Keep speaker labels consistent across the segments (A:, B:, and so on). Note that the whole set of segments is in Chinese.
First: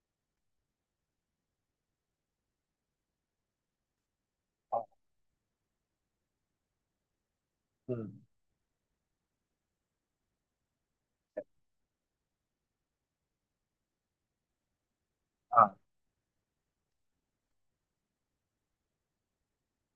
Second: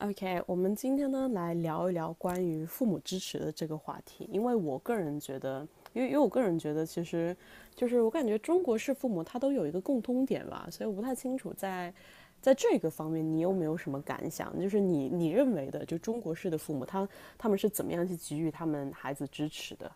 A: OK，我们今天呢来聊一聊关于父母支持的这个话题，因为我个人觉得，其实就是我
B: 嗯
A: 感觉中国式父母他都有一个共通点吧，所以我不太清楚在这个方面你有没有什么感想，就是你认为
B: 啊，
A: 的就中国式的父母他们是怎么样去给予他们孩子支持的？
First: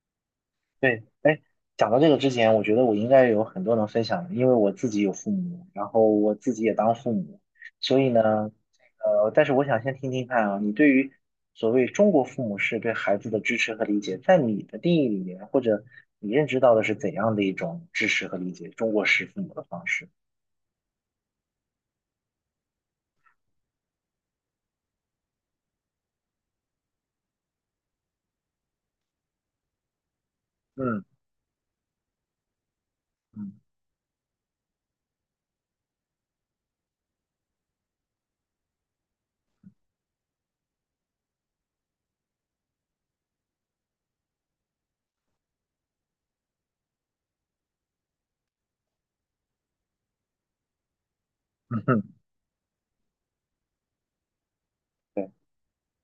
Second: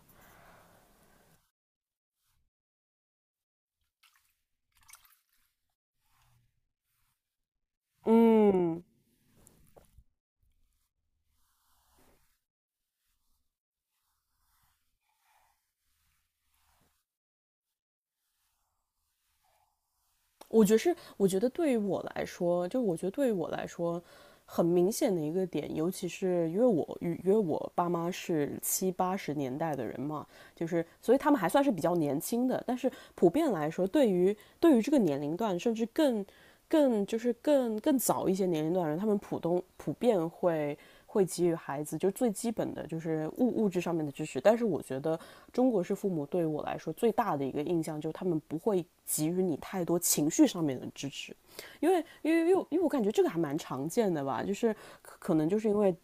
B: 对，哎，讲到这个之前，我觉得我应该有很多能分享的，因为我自己有父母，然后我自己也当父母，所以呢，
A: 嗯
B: 但是我想先听听看啊，你对于所谓中国父母是对孩子的支持和理解，在你的定义里面，或者你认知到的是怎样的一种支持和理解中国式父母的方式？
A: 我觉得是，我觉得对于我来说，很明显的一个点，尤其是因为我爸妈是七八十年代的人嘛，就是
B: 嗯
A: 所以他们还算是比较年轻的，但是普遍
B: 嗯
A: 来说，对于这个年龄段，甚至更更就是更更早一些年龄段的人，他们普遍会给予孩子就最基本的就是物质上面的支持。但是我觉得中国式父母对我来说最大的一个印象就是他们不会给予你太多情绪上面的支持，
B: 嗯
A: 因为
B: 嗯，
A: 因为因为因为我感觉这个还蛮常见的吧，就是
B: 对
A: 可能就是因为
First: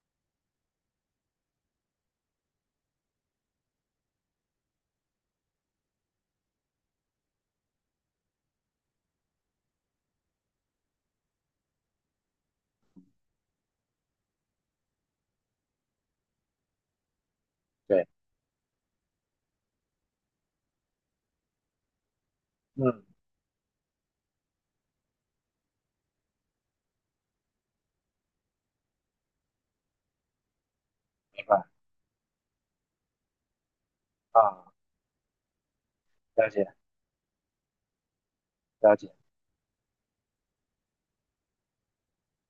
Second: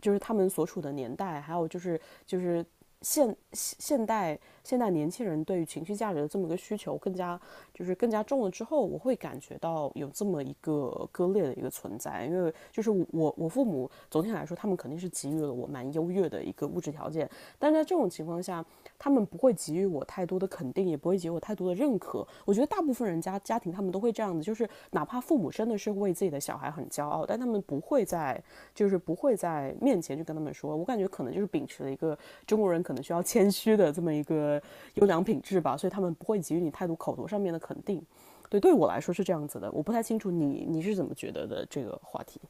A: 就是他们所处的年代，还有就是现现代年轻人对于情绪价值的这么一个需求更加就是更加重了之后，我会感觉到有这么一个割裂的一个存在。因为就是我父母总体来说，他们肯定是给予了我蛮优越的一个物质条件，但在这
B: 对，
A: 种情况下，他们不会给予我太多的肯定，也不会给予我太多的认可。我觉得大部
B: 嗯，
A: 分人家庭他们都会这样子，就是哪怕父母真的是为自己的小孩很骄傲，但他们不会在就是不会在面前去跟他们说。我感觉可能就
B: 明
A: 是秉
B: 白
A: 持了一个中国人可能需要谦虚的这么一个
B: 啊，
A: 优良品质吧，所以他们不会
B: 了
A: 给予
B: 解
A: 你太多口头上面的肯定。对，对我
B: 了
A: 来说
B: 解。
A: 是这样子的，我不太清楚你是怎么觉得的这个话题。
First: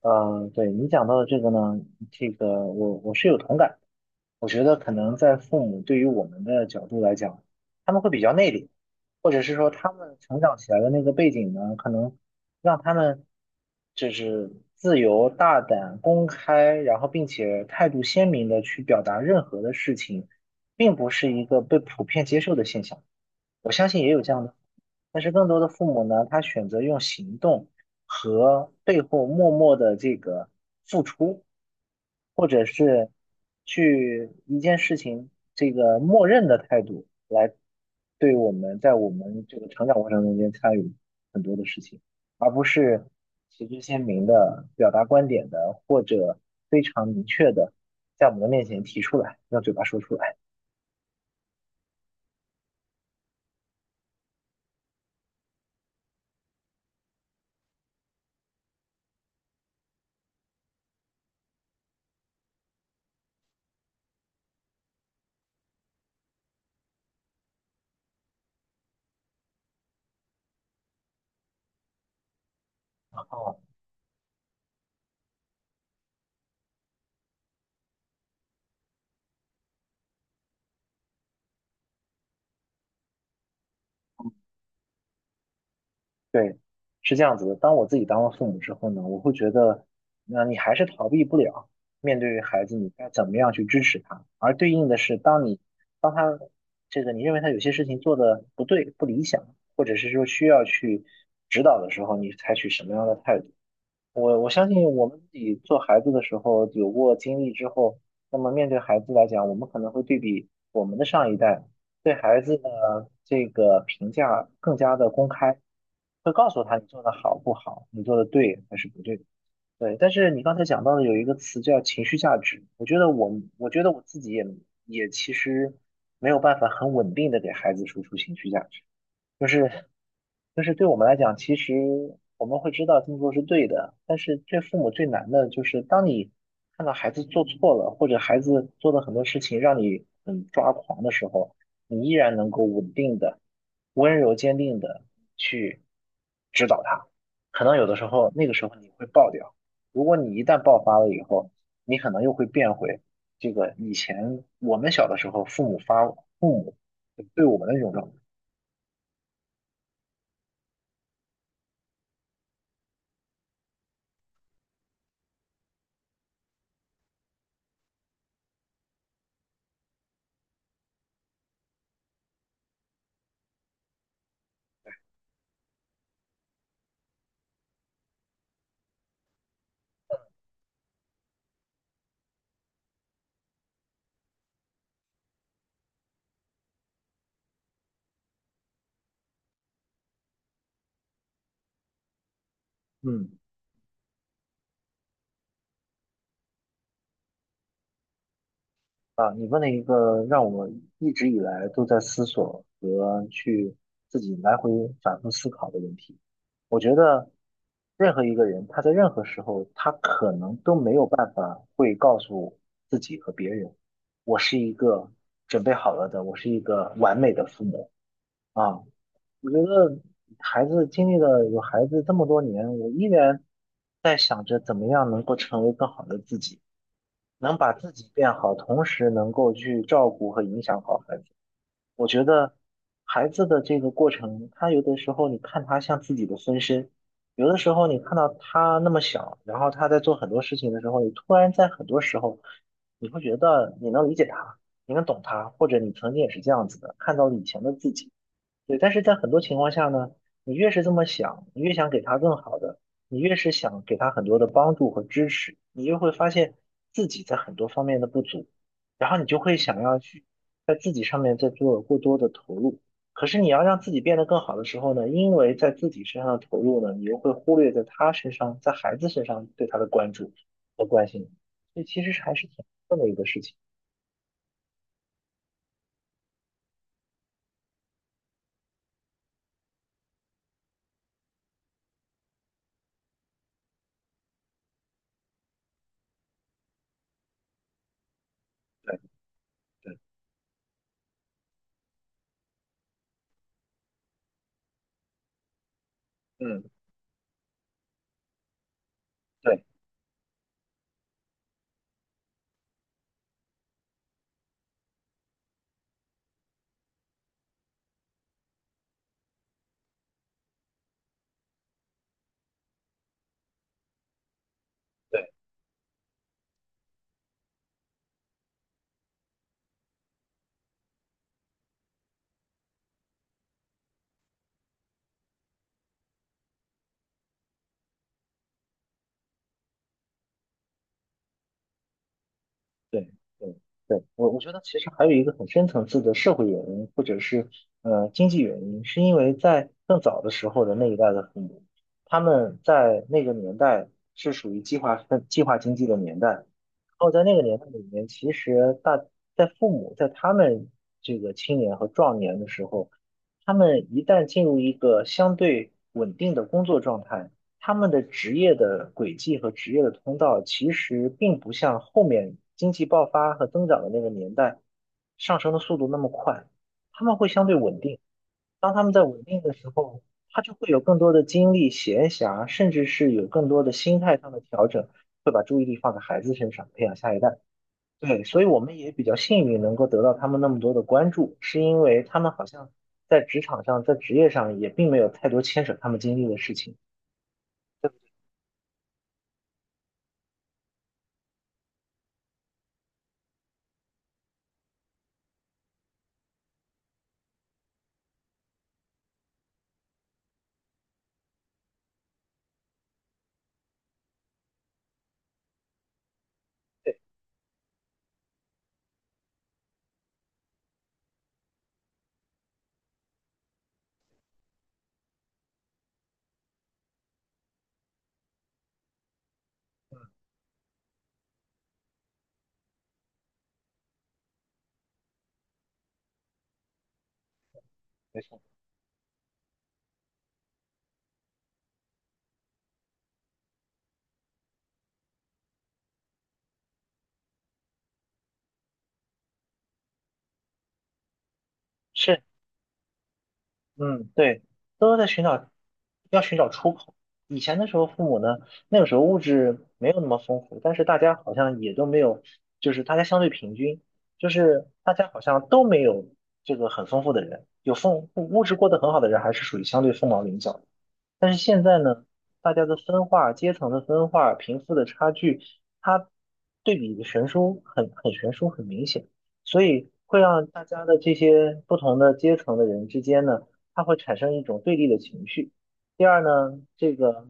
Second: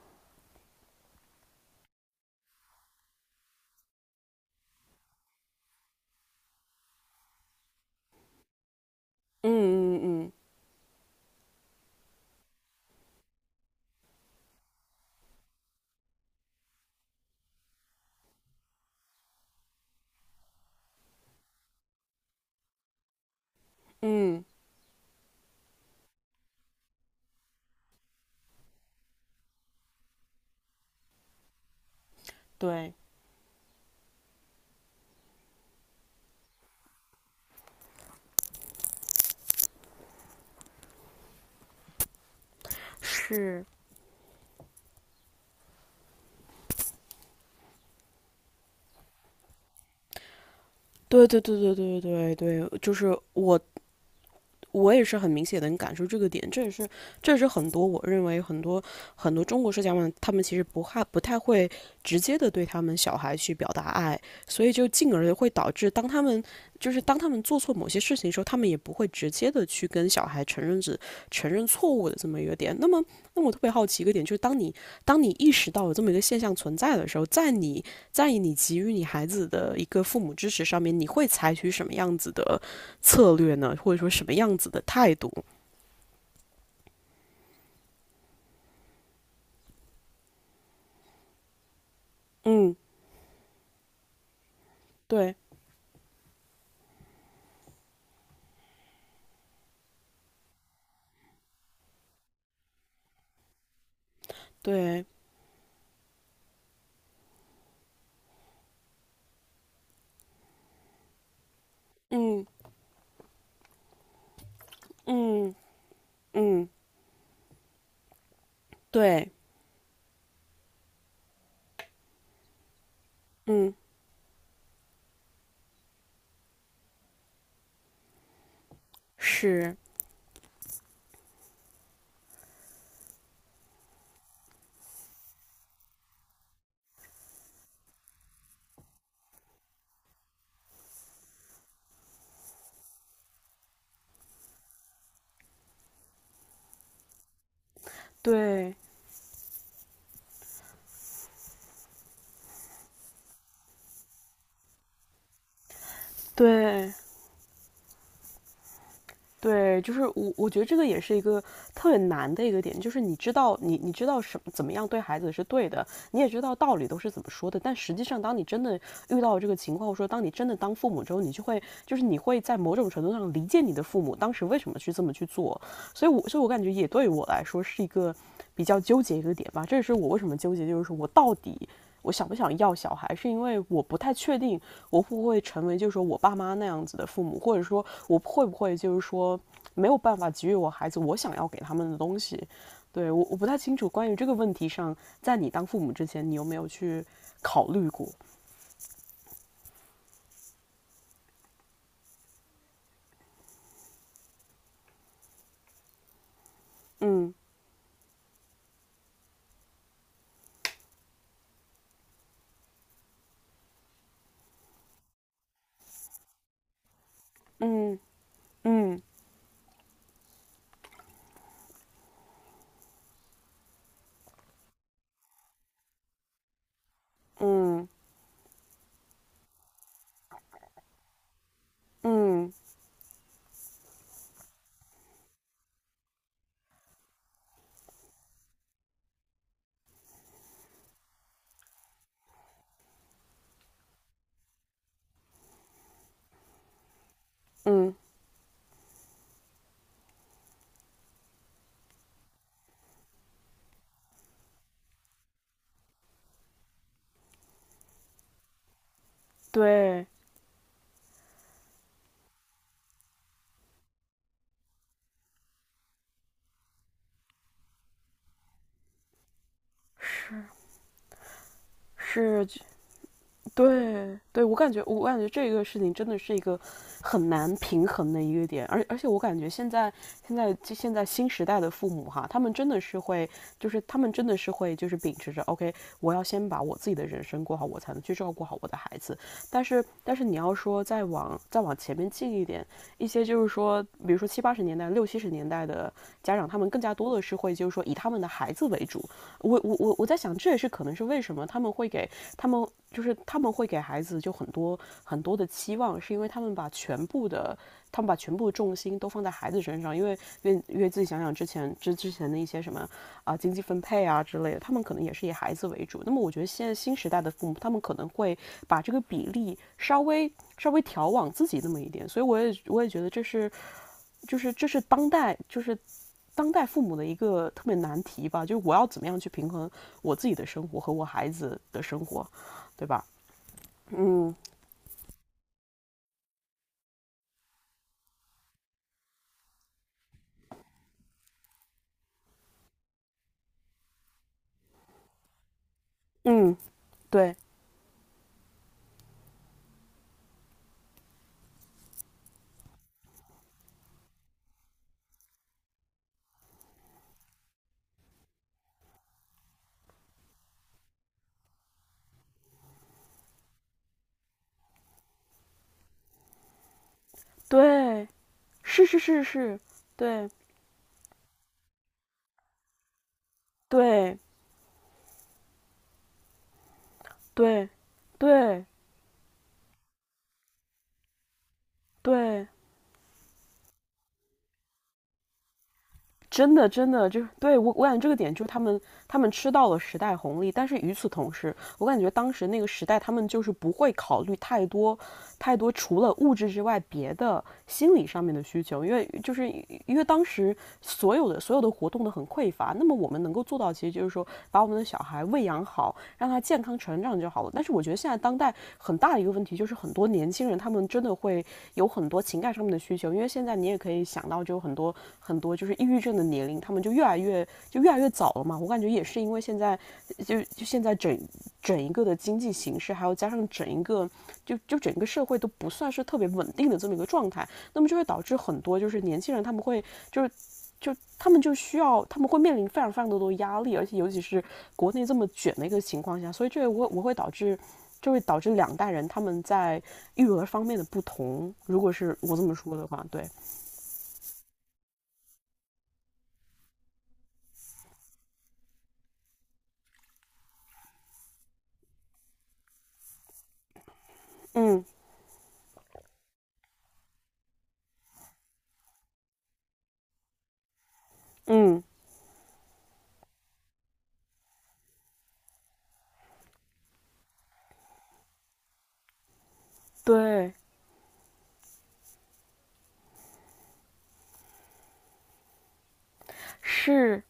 B: 呃，对你讲到的这个呢，这个我是有同感。我觉得可能在父母对于我们的角度来讲，他们会比较内敛，或者是说他
A: 嗯
B: 们
A: 嗯
B: 成长起来的那个背景呢，可能让他们就是自由、大胆、公开，然后并且态度鲜明的去表达任何的事情，并不是一个被普遍接受的现象。我相信也有这
A: 嗯
B: 样
A: 嗯，
B: 的。但是更多的父母呢，他选择用行动和背后默默的这个付出，或者
A: 对。
B: 是去一件事情这个默认的态度来对我们在我们这个成长过程中间参与很多的事情，而不是
A: 是，
B: 旗帜鲜明的表达观点的，或者非常明确的在我们的面前提出来，用嘴巴说出来。
A: 对对对对对对对，就是我也是很明显能感受这个点，这也是很多我认为很多中国社家们他们其实不太会直接的对他们小孩去表达爱，所以就进而会导致当他们做错某些事情的时候，他们也不会直接的去跟小孩承认错误的这么一个点。那么我
B: 哦
A: 特别好奇一个点就是，当你意识到有这么一个现象存在的时候，在你给予你孩子的一个父母支持上面，你会采取什么样子的策略呢，或者说什么样子的态度？
B: 对，是这样子的。当我自己当了父母之后呢，我会觉得，那你还是逃避不了面对孩
A: 嗯，
B: 子，你该怎么样去支持他。而对应的是，
A: 对
B: 当你当他这个你认为他有些事情做的不对、不理想，或者是说需要去指导的时候，你采取什么样的态度？我相信
A: 对，
B: 我们自己做孩子的时候有过经历之后，那么面对孩子来讲，我们可能会对比我们的上一代对孩
A: 嗯
B: 子的这个评价更加的公
A: 嗯
B: 开，会告诉
A: 嗯，
B: 他你做的好不好，你做的对还是不对。
A: 对，
B: 对，但是你刚才讲到的有一个词叫情绪价值，我觉得我
A: 嗯
B: 觉得我自己也也其实没有办法很稳定的给孩子输出情绪价值。就
A: 是，
B: 是就是对我们来讲，其实我们会知道这么做是对的，但是对父母最难的就是当你看到孩子做错了，或者孩子做的很多事情让你很抓狂的时候，你依然能够稳定的、温柔坚定的去指导他。可能有的时候那个时
A: 对
B: 候你会爆掉，如果你一旦爆发了以后，你可能又会变回这个以前我们小的时候父母
A: 对。
B: 对我们的那种状态。
A: 对，就是我觉得这个也是一个特别难的一个点，就是你知道你知道什么怎么样对孩子是对的，你也知道道理都是怎么说的，但实际上当你真的遇到这个情况，或者说当你真的当父母之后，你就会就是你会在某种程度上理解你的父母当时为什么去这么去做，所以我感觉也对我来说是一个比较纠结一个点吧，这也是我为什么纠结，就是说我到底我想不想要小孩，是因为我不太确定我会不会成为就是说我爸妈那样子的父母，或者说我会不会就是说没有办法给予我孩子我想要给他们的东西。对我
B: 嗯。
A: 我不太清楚关于这个问题上，在你当父母之前，你有没有去考虑过？
B: 啊，你问了一个让我一直以来都在思索和去自己来回反复思考的问题。我觉得
A: 嗯
B: 任何一个人，他在任何时候，他可能都没有办法会告诉自己和别人，我是一个准备好了的，我是一个完美的父母
A: 嗯
B: 啊。
A: 嗯
B: 我觉得孩子经历了有孩子这么多年，我依然在想着怎么样能够成为更好的自己。能把
A: 嗯
B: 自己变好，同时能够去照顾和影响好孩子。我觉
A: 嗯
B: 得孩子的这个过程，他有的时候你看他像自己的分身，有的时候你看到他那么小，然后他在做很多事情的时候，你突然在很多时候，你会觉得你能理解他，你能懂他，或者你曾经也是这样子的，看到了以前的自
A: 嗯，
B: 己。对，但是在很多情况下呢，你越是这么想，你越想给他更好的，你越是想给他很多的帮助和支持，你就会发现自己在很多方面的不足，然后你就会想要
A: 对，
B: 去在自己上面再做过多的投入。可是你要让自己变得更好的时候呢，因为在自己身上的投入呢，你又会忽略在他身上，在孩子身上对他的关注
A: 是
B: 和关心，所以其实是还
A: 是，
B: 是挺难的一个事情。
A: 对对，我感觉这个事情真的是一个很难平衡的一个点，而且我感觉现在新时代的父母哈，他们真的是会，就是他们真的是会就是秉持着 OK，我要先把我自己的人生过好，我才能去照顾好我的孩
B: 对
A: 子。但是
B: 对，
A: 但是你要说再往前面进一点，一些就是说，比如说七八十年代、六七十年代的家长，他
B: 嗯，
A: 们更加多的是会就是说以他们的孩子为主。
B: 对
A: 我
B: 对。
A: 我我我在想，这也是可能是为什么他们他们会给孩子就很多很多的期望，是因为他们把全部重心都放在孩子身上，因为自己想想之前的一些什么啊、经济分配啊之类的，他们可能也是以孩子为主。那么我觉得现在新时代的父母，他们可能会把这个比例稍微调往自己那么一点，所以我也觉得这是当代父母的一个特别难题吧，就是我要怎么样去平衡我自己的生活和我孩子的生活，对吧？
B: 对对对，我
A: 嗯
B: 我觉得其实还有一个很深层次的社会原因，或者是经济原因，是因为在更早的时候的那一代的父母，他们在那个年代是属于计划经济的年代，然
A: 嗯，
B: 后在
A: 对
B: 那个年代里面，其实大在父母在他们这个青年和壮年的时候，他们一旦进入一个相对稳定的工作状态。他们的职业的轨迹和职业的通道，其实并不像后面经济爆发和增长的那个年代上升的速度那么快，他们会相对稳定。
A: 对，
B: 当他
A: 是
B: 们
A: 是
B: 在
A: 是
B: 稳定的
A: 是，
B: 时候，
A: 对
B: 他就会有更多的精力、闲暇，甚至是有更多的心态
A: 对
B: 上的调整，会把注意力放在孩子身上，培养下一代。
A: 对
B: 对，所以我
A: 对
B: 们也比较幸运，能够得到他们那么多的关注，是因为他们好
A: 对
B: 像在职场上、在职业上也并没有太多牵扯他们经历的事
A: 真的，
B: 情。
A: 真的，就是对我感觉这个点就是他们，他们吃到了时代红利，但是与此同时，我感觉当时那个时代，他们就是不会考虑太多，太多除了物质之外别的心理上面的需求，因为就是因为当时所有的活动都很匮乏，那么我们能够做到，其实就是说把我们的小孩喂养好，让他健康
B: 对，
A: 成长就好了。但是我觉得现在当代很大的一个问题就是，很多年轻人他们真的会有很多情感上面的需求，因为现在你也可以想到，就很多很多就是抑郁症的年龄，他们就越来越早了嘛。我感觉也是因为现在整一个的经济形势，还有加上整一个就就整个社会都不算是特别稳定的这么一个状态，那么就会导
B: 没
A: 致
B: 错。
A: 很多就是年轻人他们会就是就他们就需要，他们会面临非常非常多的压力，而且尤其是国内这么卷的一个情况下，所以这会导致，就会导致两代人他们在育儿方面的不同。如果是
B: 是
A: 我这么说的话，对，
B: 嗯，对，都在寻找，要寻找出口。以前的时候，父母呢，那个时候物质没有那么丰富，但是大家好像也都没有，就是大家相对平均，就是
A: 嗯
B: 大家好像都没有这个很丰富的人，物质过得很好的人，还是属于相对凤毛麟角的。但是现在
A: 嗯，
B: 呢，大家的分化、阶层的分化、贫富的差距，它对比的悬殊很悬殊很明显，所以会让
A: 对，
B: 大家的这些不同的阶层的人之间呢，它会产生一种对立的情绪。第二呢，这
A: 是，
B: 个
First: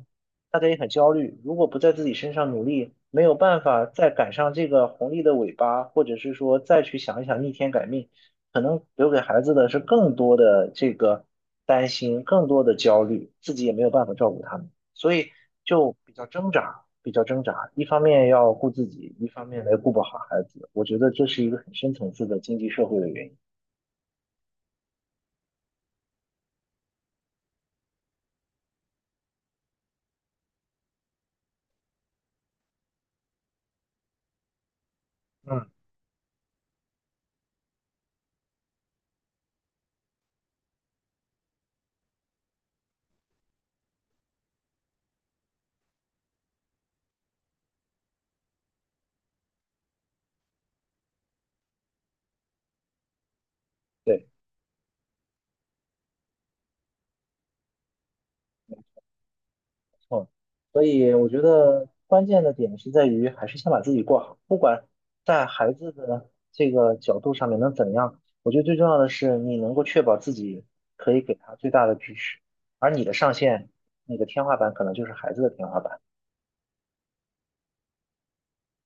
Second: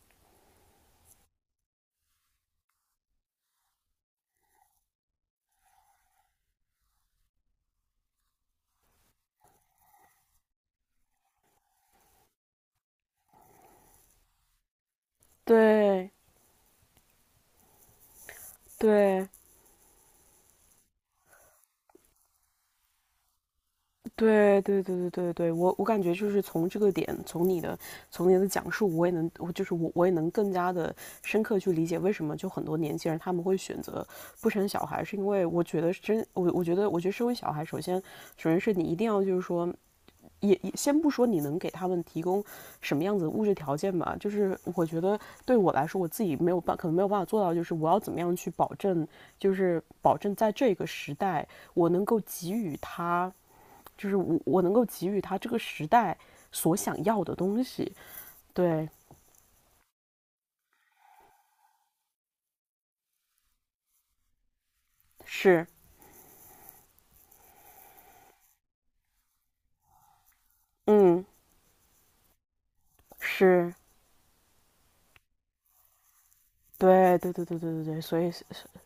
B: 大家也很焦虑，如果不在自己身上努力，没有办法再赶上这个红利的尾巴，或者是说再去想一想逆天改命。可能留给孩子的是更多的这个担心，更多的焦虑，自己也没有办法照顾他们，所以就
A: 对
B: 比较挣扎，比较挣扎。一方面要顾自己，一
A: 对。
B: 方面来顾不好孩子，我觉得这是一个很深层次的经济社会的原因。
A: 对对对对对对，我感觉就是从这个点，从你的讲述，我也能，我就是我我也能更加的深刻去理解为什么就很多年轻人他们会选择不生小孩，是因为我
B: 嗯，
A: 觉得我觉得生完小孩，首先是你一定要就是说。也先不说你能给他们提供什么样子的物质条件吧，就是我觉得对我来说，我自己没有办，可能没有办法做到，就是我要怎么样去保证，就是保证在这个时代，我能够给予他就是
B: 对。
A: 我我能够给予他这个时代所想要的东西。对，
B: 嗯，所以我觉得关键的点是在于，还是先把自己过好，不管在
A: 是，
B: 孩子的这个角度上面能怎样，我觉得最重要的是你能够确保自己可以
A: 嗯，
B: 给他最大的支持，而你的上限，
A: 是，
B: 你的天花板可能就是孩子的天花板。
A: 对，对，对，对，对，对，对，所以，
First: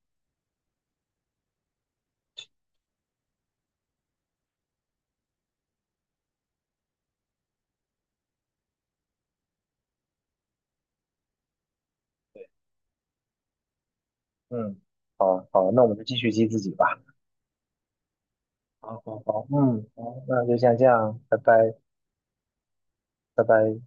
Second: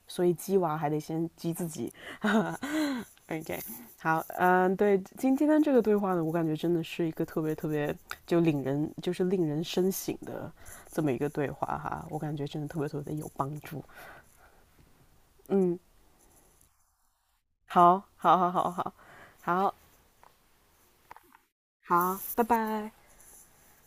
A: 所以鸡娃还得先鸡自己。OK，好，嗯，对，今天这个对话呢，我感觉真的是一个特别特别就令人就是令人深省的这么一个对话哈，我感觉真的特别特别有帮助。
B: 嗯，好，
A: 嗯，
B: 那我们就继续激自己吧。
A: 好，好，好，好，
B: 好
A: 好，
B: 好好，
A: 好，
B: 嗯，好，那就先这样，拜拜，
A: 好，拜拜。
B: 拜拜。